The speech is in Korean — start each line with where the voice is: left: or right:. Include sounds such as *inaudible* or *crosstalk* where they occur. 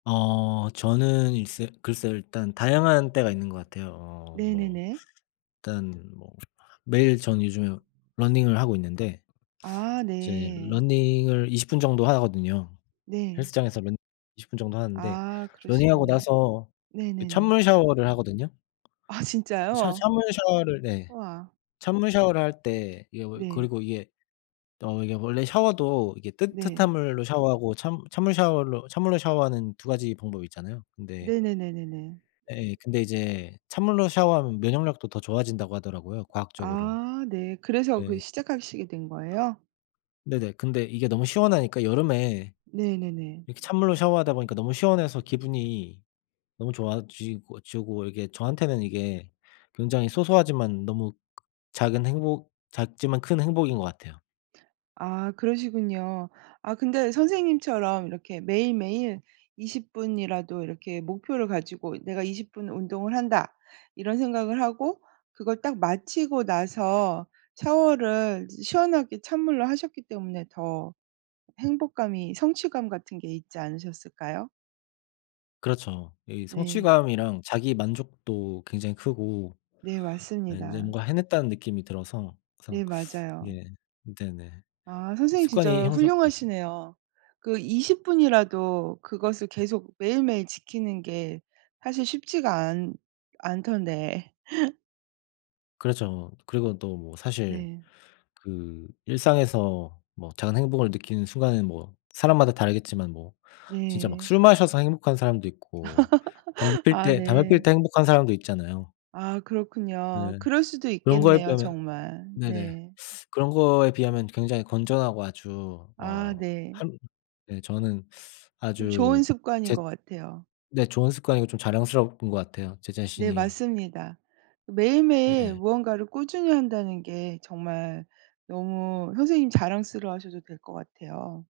left: 어 저는 일쎄 글쎄요 일단 다양한 때가 있는 것 같아요. 어 뭐
right: 네네네.
left: 일단 뭐 매일 전 요즘에 러닝을 하고 있는데
right: 아.
left: 이제
right: 네.
left: 러닝을 20 정도 하거든요.
right: 네.
left: 헬스장에서 맨날 20 정도 하는데
right: 아.
left: 러닝하고
right: 그러시군요.
left: 나서 그
right: 네네네.
left: 찬물 샤워를 하거든요.
right: 아
left: 샤
right: 진짜요?
left: 찬물 샤워를 네
right: 우와.
left: 찬물 샤워를 할 때 이게 뭐
right: 네.
left: 그리고 이게 어 이게 원래 샤워도 이게 뜨뜻한
right: 네.
left: 물로 샤워하고 찬 찬물 샤워로 찬물로 샤워하는 2 방법이 있잖아요. 근데
right: 네네네네네.
left: 예. 근데 이제 찬물로 샤워하면 면역력도 더 좋아진다고 하더라고요 과학적으로.
right: 아. 네. 그래서 그
left: 예.
right: 시작하시게 된 거예요?
left: 네네. 근데 이게 너무 시원하니까 여름에
right: 네네네.
left: 이렇게 찬물로 샤워하다 보니까 너무 시원해서 기분이 너무 좋아지고 지고 이게 저한테는 이게 굉장히 소소하지만 너무 작은 행복 작지만 큰 행복인 것 같아요.
right: 아 그러시군요. 아 근데 선생님처럼 이렇게 매일매일 20 이라도 이렇게 목표를 가지고 '내가 20 운동을 한다.' 이런 생각을 하고 그걸 딱 마치고 나서 샤워를 시원하게 찬물로 하셨기 때문에 더 행복감이 성취감 같은 게 있지 않으셨을까요?
left: 그렇죠. 이
right: 네.
left: 성취감이랑 자기 만족도 굉장히 크고
right: 네.
left: 예 인제
right: 맞습니다.
left: 뭔가 해냈다는 느낌이 들어서
right: 네.
left: 항상
right: 맞아요.
left: 예 네네.
right: 아. 선생님
left: 습관이
right: 진짜
left: 형성 예.
right: 훌륭하시네요. 그 20 이라도 그것을 계속 매일매일 지키는 게 사실 쉽지가 않 않던데. *laughs*
left: 그렇죠. 그리고 또 뭐 사실
right: 네.
left: 그 일상에서 뭐 작은 행복을 느끼는 순간은 뭐 사람마다 다르겠지만 뭐 진짜 막
right: 네.
left: 술 마셔서 행복한 사람도 있고 담배
right: *laughs*
left: 필
right: 아
left: 때 담배 피울
right: 네.
left: 때 행복한 사람도 있잖아요.
right: 아 그렇군요.
left: 네.
right: 그럴 수도
left: 그런 거에
right: 있겠네요
left: 비하면
right: 정말.
left: 네네.
right: 네.
left: 그런 거에 비하면 굉장히 건전하고 아주
right: 아.
left: 어
right: 네.
left: 한 네 저는
right: 좀
left: 아주
right: 좋은 습관인
left: 제
right: 것 같아요.
left: 네 좋은 습관이고 좀 자랑스러운 것 같아요 제
right: 네.
left: 자신이.
right: 맞습니다. 매일매일
left: 네.
right: 무언가를 꾸준히 한다는 게 정말 너무 선생님 자랑스러워 하셔도 될 것 같아요.